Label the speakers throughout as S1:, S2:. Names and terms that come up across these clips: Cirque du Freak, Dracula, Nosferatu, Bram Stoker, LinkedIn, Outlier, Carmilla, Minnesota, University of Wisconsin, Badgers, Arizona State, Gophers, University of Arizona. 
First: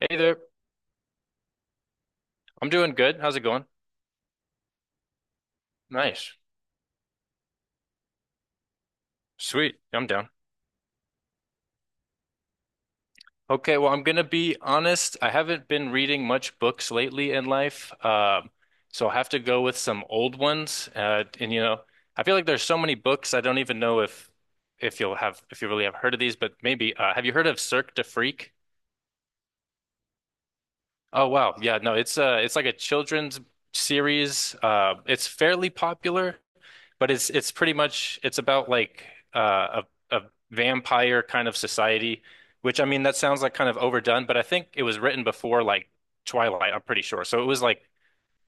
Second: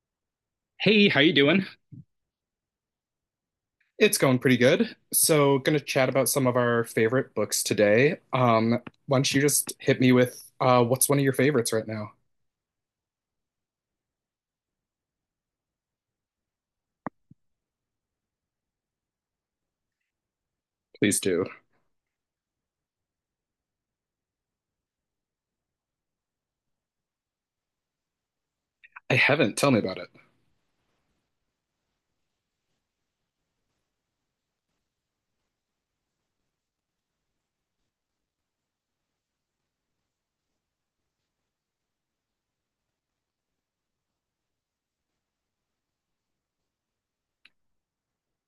S1: Hey there.
S2: Hey, how you doing?
S1: I'm doing good. How's it going?
S2: It's going pretty good. So, going to chat about
S1: Nice.
S2: some of our favorite books today. Why don't you just
S1: Sweet.
S2: hit
S1: I'm
S2: me
S1: down.
S2: with what's one of your favorites right now?
S1: Okay, well, I'm gonna be honest. I haven't been reading much books lately in life. So I'll have to go with some old ones.
S2: Please do.
S1: And you know, I feel like there's so many books I don't even know if you'll have if you really have heard of these, but maybe have you heard of Cirque du Freak?
S2: I haven't. Tell me about it.
S1: Oh wow. Yeah, no, it's like a children's series. It's fairly popular. But it's pretty much it's about like uh, a vampire kind of society, which I mean that sounds like kind of overdone, but I think it was written before like Twilight, I'm pretty sure. So it was like,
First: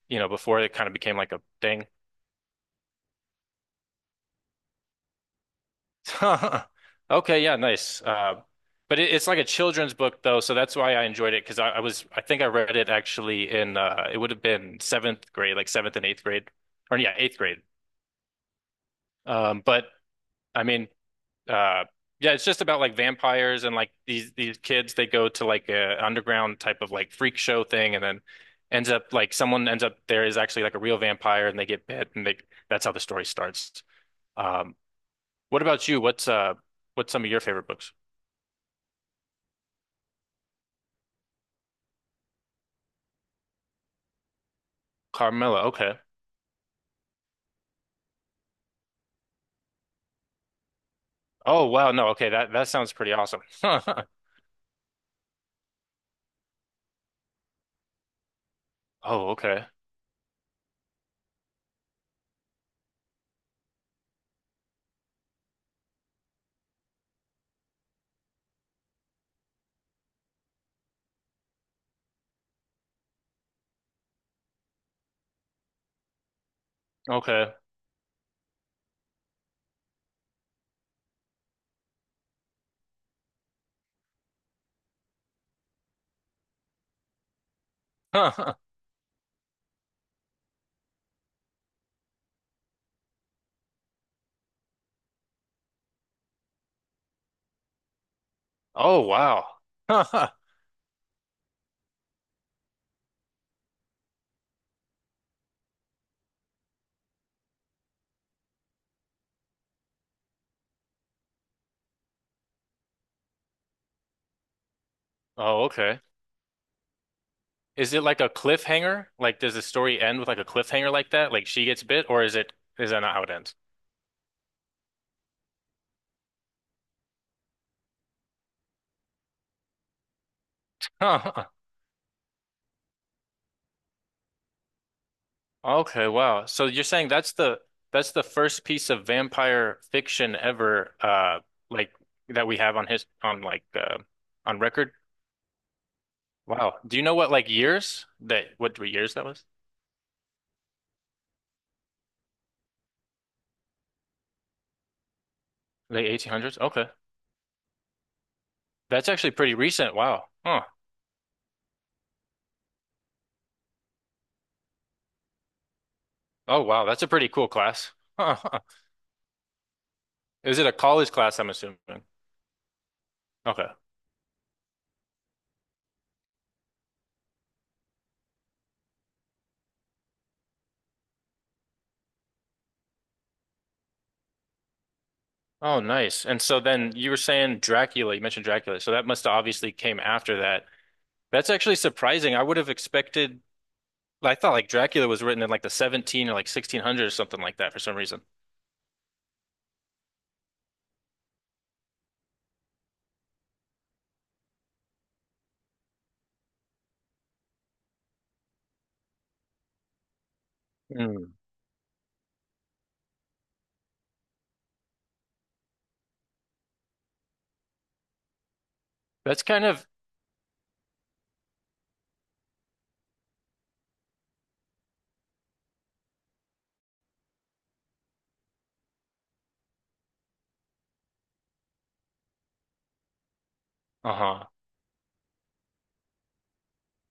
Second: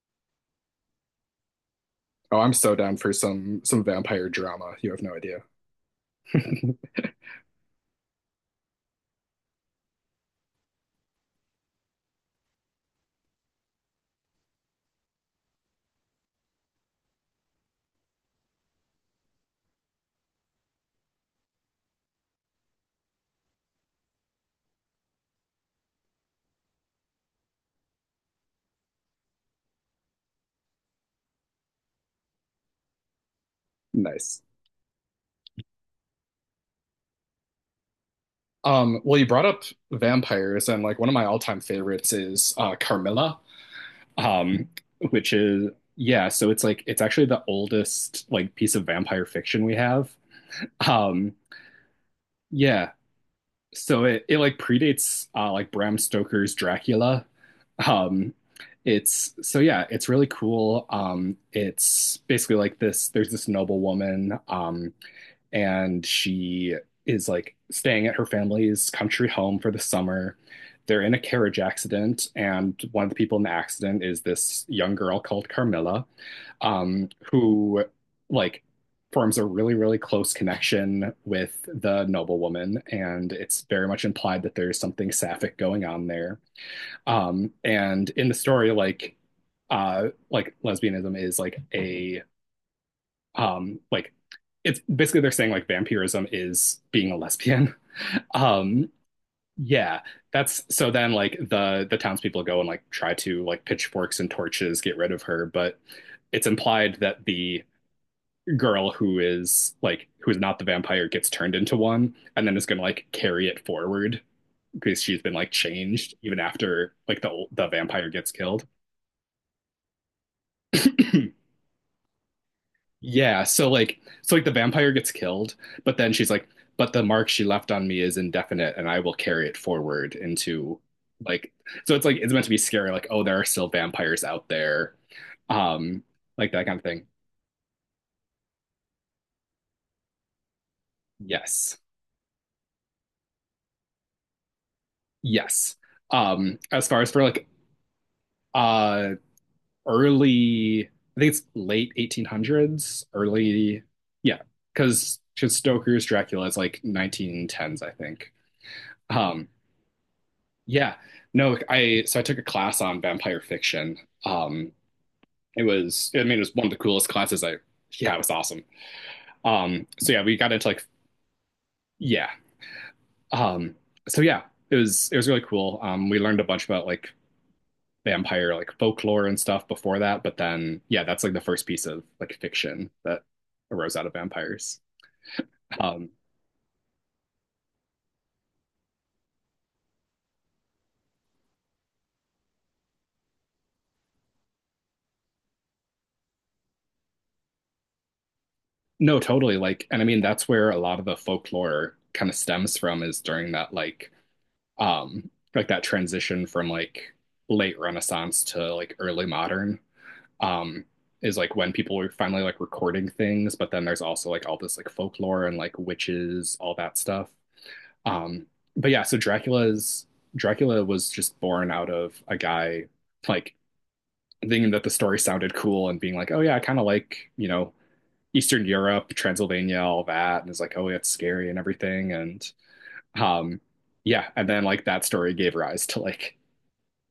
S1: you know, before it kind of became like a thing.
S2: Oh, I'm so down for some vampire drama. You have no idea.
S1: Okay, yeah, nice. But it's like a children's book though, so that's why I enjoyed it because I think I read it actually in it would have been seventh grade, like seventh and eighth grade, or yeah, eighth grade. But I mean. Uh, yeah, it's just about like vampires and like these kids they go to like a underground type of like freak show thing and then ends up like someone ends up there is actually like a real vampire and they get bit and they that's how the story starts.
S2: Nice.
S1: Um what about you? What's what's some of your favorite books?
S2: Well, you brought up vampires, and like one of my all-time favorites is Carmilla, um, which
S1: Carmilla,
S2: is
S1: okay.
S2: yeah. So it's actually the oldest like piece of vampire fiction we have. Um,
S1: Oh wow, no, okay, that
S2: yeah,
S1: sounds pretty awesome.
S2: so it like predates like Bram Stoker's Dracula. Um,
S1: Oh,
S2: it's so
S1: okay.
S2: Yeah, it's really cool. It's basically like this. There's this noble woman. And she is like staying at her family's country home for the summer. They're in a carriage accident, and one of the people in the accident is this young girl called Carmilla,
S1: Okay.
S2: who like forms a really, really close connection with the noblewoman, and it's very much implied that there's something sapphic going on there. And in the story, like lesbianism is like a, like it's basically they're saying like vampirism is being a lesbian. um
S1: Oh wow.
S2: yeah. That's so then like the townspeople go and like try to, like, pitchforks and torches, get rid of her, but it's implied that the girl who is not the vampire gets turned into one and then is going to like carry it forward because she's been like
S1: Oh, okay.
S2: changed even after like the
S1: Is it
S2: vampire
S1: like a
S2: gets killed.
S1: cliffhanger? Like, does the story end with like a cliffhanger like that? Like she gets bit, or is it is that not how it
S2: Yeah,
S1: ends?
S2: so like the vampire gets killed, but then she's like, but the mark she left on me is indefinite and I will carry it forward into,
S1: Huh.
S2: like, so it's meant to be scary, like, oh, there are still vampires out there. Um,
S1: Okay, wow.
S2: like that
S1: So
S2: kind of
S1: you're
S2: thing.
S1: saying that's the first piece of vampire fiction ever,
S2: Yes.
S1: like that we have on his on like on record.
S2: Yes.
S1: Wow.
S2: As
S1: Do
S2: far
S1: you
S2: as
S1: know
S2: for
S1: what
S2: like
S1: like years that what
S2: uh
S1: years that was?
S2: early, I think it's late 1800s, early, yeah, because Stoker's
S1: Late
S2: Dracula is
S1: 1800s?
S2: like
S1: Okay.
S2: 1910s, I think.
S1: That's actually
S2: Um
S1: pretty recent. Wow. Huh.
S2: Yeah. No, I took a class on vampire fiction. Um it was, I mean, it was
S1: Oh
S2: one of the
S1: wow, that's
S2: coolest
S1: a pretty
S2: classes
S1: cool
S2: I
S1: class.
S2: Yeah, it was
S1: Huh.
S2: awesome. So yeah, we got
S1: Is it
S2: into,
S1: a
S2: like,
S1: college class, I'm assuming?
S2: yeah. Um
S1: Okay.
S2: so yeah, it was really cool. We learned a bunch about like vampire, like, folklore and stuff before that, but then yeah, that's like the first piece of like fiction that arose out of vampires.
S1: Oh,
S2: Um
S1: nice. And so then you were saying Dracula, you mentioned Dracula. So that must have obviously came after that. That's actually surprising. I would have expected, I thought like Dracula was written in like the 17 or like 1600 or something like that for some reason.
S2: no, totally, like, and I mean that's where a lot of the folklore kind of stems from is during that, like, like that transition from like late renaissance to like early modern, um
S1: Hmm.
S2: is like when people were finally like recording things, but then there's also like all this like folklore and like witches, all that stuff. um but yeah, so
S1: That's kind of,
S2: Dracula was just born out of a guy, like, thinking that the story sounded cool and being like, oh yeah, I kind of like, you know, Eastern Europe, Transylvania, all that. And it's like, oh yeah, it's scary and everything. And um yeah,
S1: uh-huh.
S2: and then like that story gave rise to, like,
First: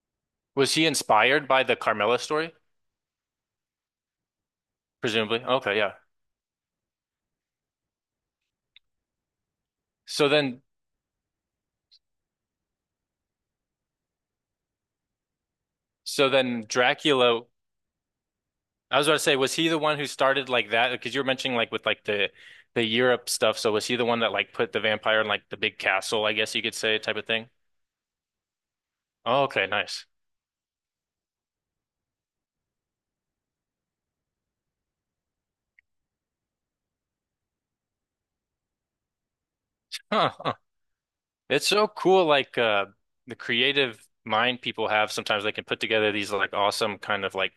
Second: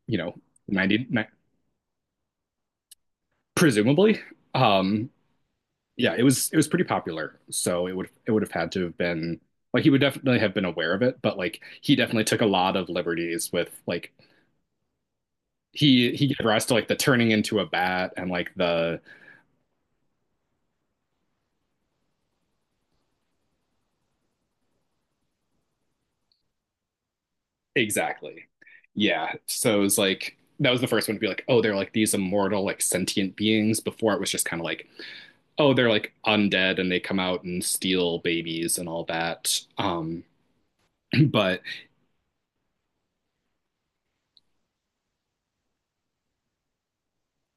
S2: you know.
S1: Was he
S2: 99,
S1: inspired by the Carmilla story?
S2: presumably. Um,
S1: Presumably. Okay, yeah.
S2: yeah, it was pretty popular. So it would have had to have been, like, he would
S1: So
S2: definitely have
S1: then,
S2: been aware of it, but like he definitely took a lot of liberties with like he
S1: so
S2: gave rise
S1: then
S2: to like the turning
S1: Dracula,
S2: into a bat and like
S1: I
S2: the.
S1: was about to say, was he the one who started like that? Because you were mentioning like with like the Europe stuff. So was he the one that like put the vampire in like the big castle, I guess you could say, type of thing?
S2: Exactly. Yeah.
S1: Oh, okay,
S2: So it was
S1: nice.
S2: like that was the first one to be like, oh, they're like these immortal, like sentient beings. Before it was just kind of like, oh, they're like undead and they come out and steal babies and all that.
S1: Huh, huh.
S2: But
S1: It's so cool, like the creative mind people have sometimes they can put together these like awesome kind of like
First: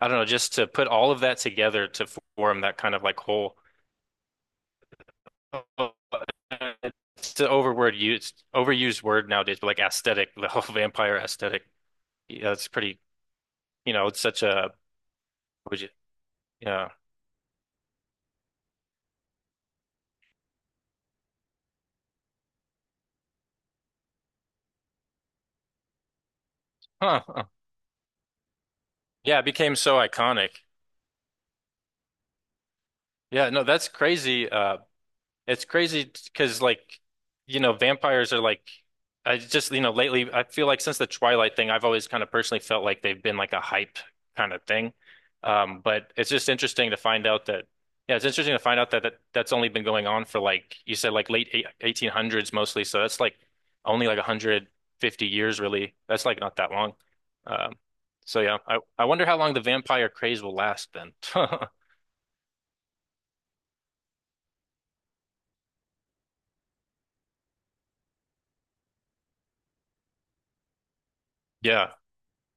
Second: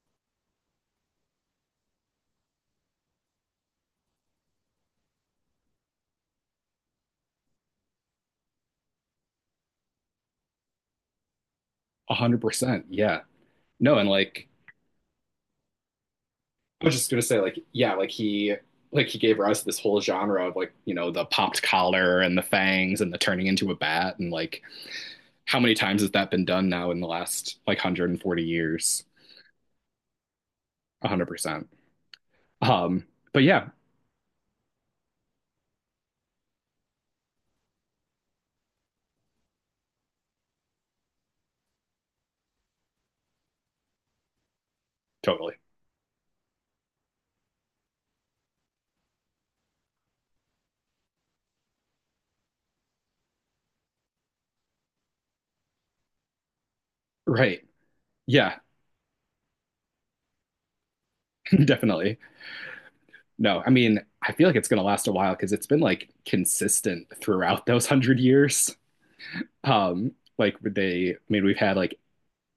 S1: I don't know, just to put all of that together to form that kind of like whole it's an overword used overused word nowadays, but like aesthetic, the whole vampire aesthetic.
S2: one hundred
S1: Yeah, it's
S2: percent,
S1: pretty,
S2: yeah.
S1: you
S2: No,
S1: know,
S2: and
S1: it's such
S2: like
S1: a would you
S2: I
S1: yeah.
S2: was just gonna say, like yeah, like he gave rise to this whole genre of, like, you know, the popped collar and the fangs and the turning into a bat, and like how many times has that been done now, in the
S1: Huh, huh.
S2: last like 140 years?
S1: Yeah, it became so iconic.
S2: 100%. um but
S1: Yeah, no,
S2: yeah.
S1: that's crazy. Uh, it's crazy because like, you know, vampires are like I just, you know, lately I feel like since the Twilight thing, I've always kind of personally felt like they've been like a hype kind of thing.
S2: Totally.
S1: But it's just interesting to find out that yeah, it's interesting to find out that, that's only been going on for like you said like late 1800s mostly, so that's like only like 150 years really. That's like not that long.
S2: Right.
S1: Um, so yeah,
S2: Yeah.
S1: I wonder how long the vampire craze will last then.
S2: Definitely. No, I mean I feel like it's going to last a while because it's been like consistent throughout those 100 years. um like they, I mean, we've had
S1: Yeah.
S2: like,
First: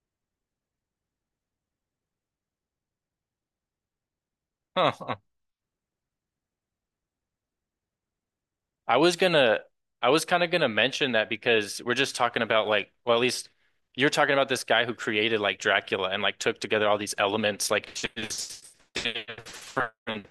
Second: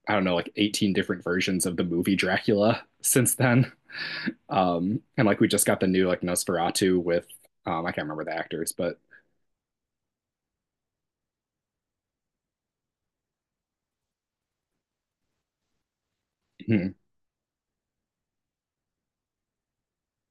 S2: I don't know, like 18 different versions of the movie Dracula since then. And like we just got the new like Nosferatu with. I can't remember the actors,
S1: I
S2: but.
S1: was gonna, I was kind of gonna mention that because we're just talking about like, well, at least you're talking about this guy who created like Dracula and like took together
S2: Hmm.
S1: all these elements, like just different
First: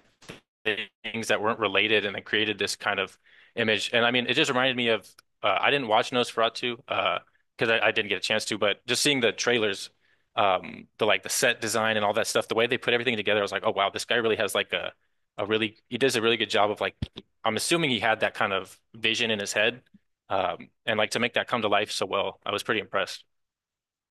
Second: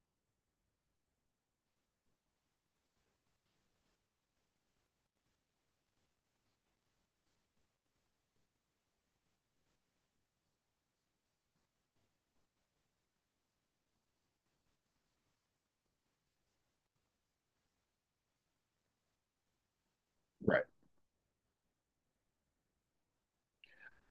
S1: things that weren't related and then created this kind of image. And I mean, it just reminded me of, I didn't watch Nosferatu, because I didn't get a chance to, but just seeing the trailers, the like the set design and all that stuff, the way they put everything together, I was like, oh wow, this guy really has like a really he does a really good job of like I'm assuming he had that kind of vision in his head.
S2: Right.
S1: And like to make that come to life so well, I was pretty impressed.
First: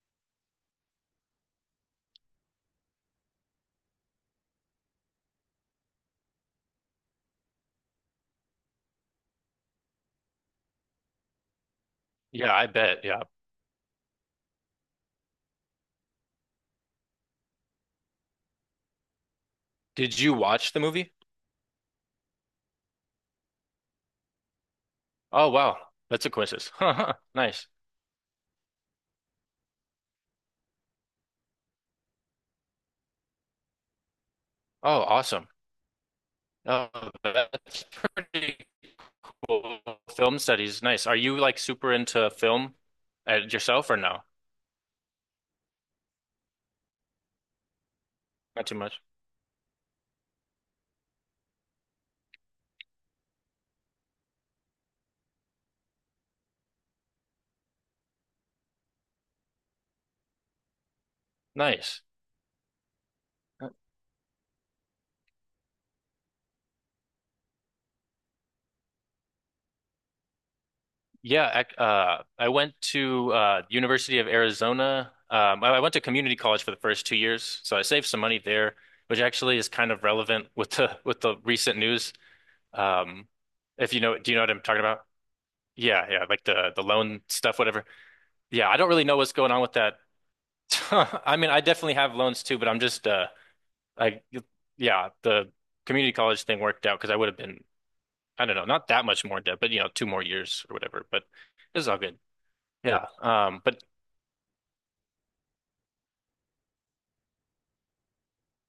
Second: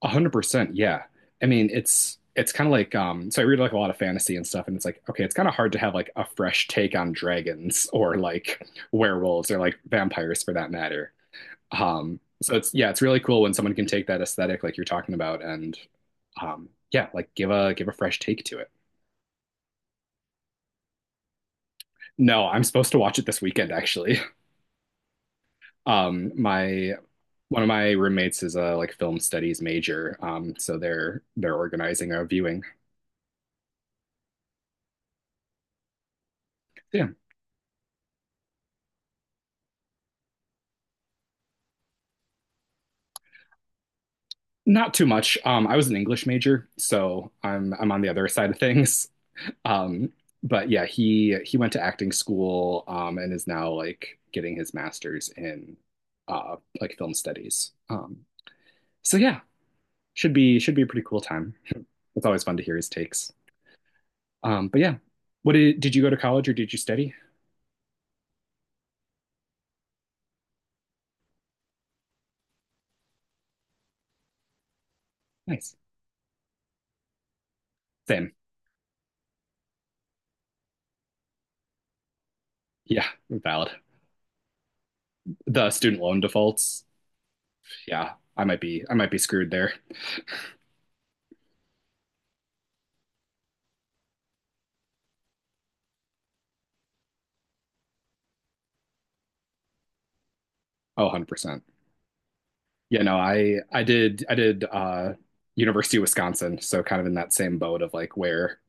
S2: 100%, yeah. I mean, it's kind of like. So I read like a lot of fantasy and stuff, and it's like, okay, it's kind of hard to have like a fresh take on dragons or like werewolves or like vampires, for that matter.
S1: Yeah,
S2: So
S1: I
S2: it's yeah,
S1: bet.
S2: it's really
S1: Yeah.
S2: cool when someone can take that aesthetic like you're talking about, and yeah, like give a fresh take to it.
S1: Did you watch the movie?
S2: No, I'm supposed to watch it this weekend actually.
S1: Oh, wow. That's a coincidence.
S2: My One of
S1: Nice.
S2: my roommates is a, like, film studies major, so they're organizing a viewing.
S1: Oh, awesome. Oh,
S2: Yeah,
S1: that's pretty cool. Film studies. Nice. Are you like super into film yourself or no?
S2: not too much. I was an English major, so I'm on the other side of
S1: Not too much.
S2: things. Um, but yeah, he went to acting school, and is now like getting his master's in like film studies. So yeah, should be a pretty cool time.
S1: Nice.
S2: It's always fun to hear his takes. But yeah, what did you go to college, or did you study?
S1: Yeah, I went to University of Arizona. Um, I,
S2: Nice.
S1: I went to community college for the first 2 years, so I saved some
S2: Same.
S1: money there, which actually is kind of relevant with the with the recent news.
S2: Yeah,
S1: Um,
S2: valid.
S1: if you know, do you know what I'm talking about?
S2: The student
S1: Yeah,
S2: loan
S1: yeah, like the
S2: defaults.
S1: loan stuff, whatever.
S2: Yeah, I might
S1: Yeah, I
S2: be
S1: don't
S2: I
S1: really
S2: might be
S1: know what's
S2: screwed
S1: going on
S2: there.
S1: with that. I mean, I definitely have loans too, but I'm just I yeah, the community college thing worked out because I would have been, I don't know, not that much more in debt, but you know, two more years or
S2: Oh,
S1: whatever. But
S2: 100%.
S1: it was all good.
S2: Yeah,
S1: Yeah.
S2: no, I
S1: But
S2: I did I did University of Wisconsin, so kind of in that same boat of like where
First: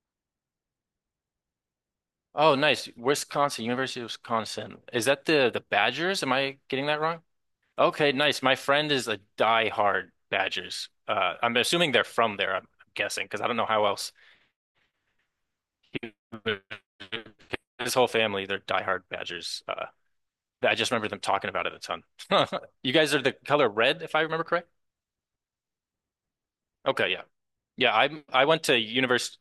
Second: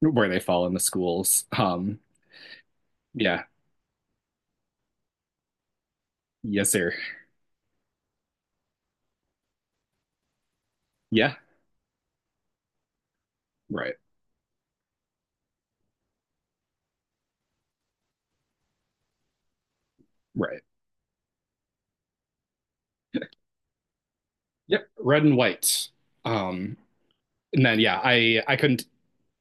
S2: where they fall in the schools.
S1: Oh, nice.
S2: Yeah,
S1: Wisconsin, University of Wisconsin. Is that the Badgers? Am I
S2: yes,
S1: getting
S2: sir.
S1: that wrong? Okay, nice. My friend is a die-hard Badgers.
S2: Yeah,
S1: I'm assuming they're from there, I'm guessing, because I don't know how
S2: right,
S1: else. His whole family, they're die-hard Badgers.
S2: right.
S1: I just remember them talking about it a ton. You guys are the color red, if I remember correct?
S2: Yep, red and white. Um,
S1: Okay, yeah.
S2: and then
S1: Yeah,
S2: yeah,
S1: i
S2: I
S1: I
S2: I
S1: went to
S2: couldn't.
S1: university.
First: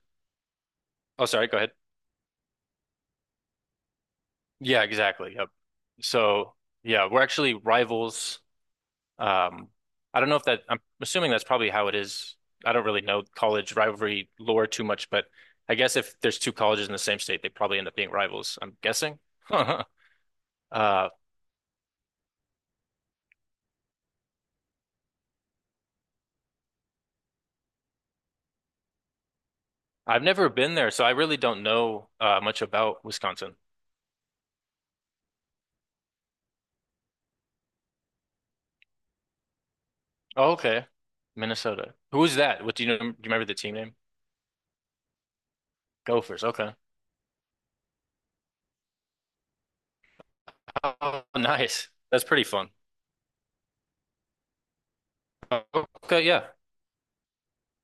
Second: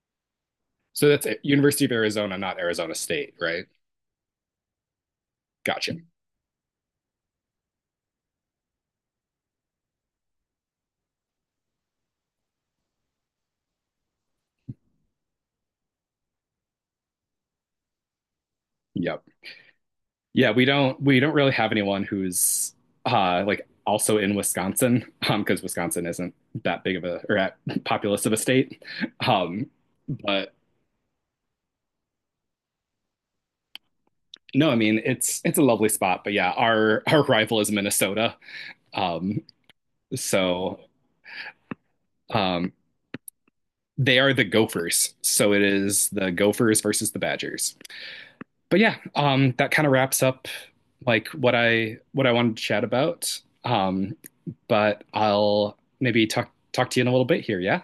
S2: So that's
S1: Oh,
S2: it.
S1: sorry, go ahead.
S2: University of Arizona, not Arizona State, right?
S1: Yeah, exactly. Yep.
S2: Gotcha.
S1: So, yeah, we're actually rivals. Um, I don't know if that, I'm assuming that's probably how it is. I don't really know college rivalry lore too much, but I guess if there's two colleges in the same state, they probably end up being rivals, I'm guessing.
S2: Yep. Yeah, we don't
S1: Uh,
S2: we don't really have anyone who's like also in Wisconsin, because Wisconsin isn't that big of a, or at, populous of a state. Um
S1: I've never
S2: but
S1: been there, so I really don't know much about Wisconsin.
S2: no, I mean it's a lovely spot, but yeah, our rival is Minnesota. Um
S1: Oh,
S2: so
S1: okay. Minnesota. Who is that?
S2: um
S1: What do you know? Do you remember the team name?
S2: they are the Gophers. So it is the
S1: Gophers. Okay.
S2: Gophers versus the Badgers. But yeah, that kind of wraps up
S1: Oh,
S2: like what
S1: nice.
S2: I
S1: That's
S2: what I
S1: pretty
S2: wanted to
S1: fun.
S2: chat about. But I'll
S1: Okay,
S2: maybe talk
S1: yeah.
S2: talk to you in a little bit here, yeah?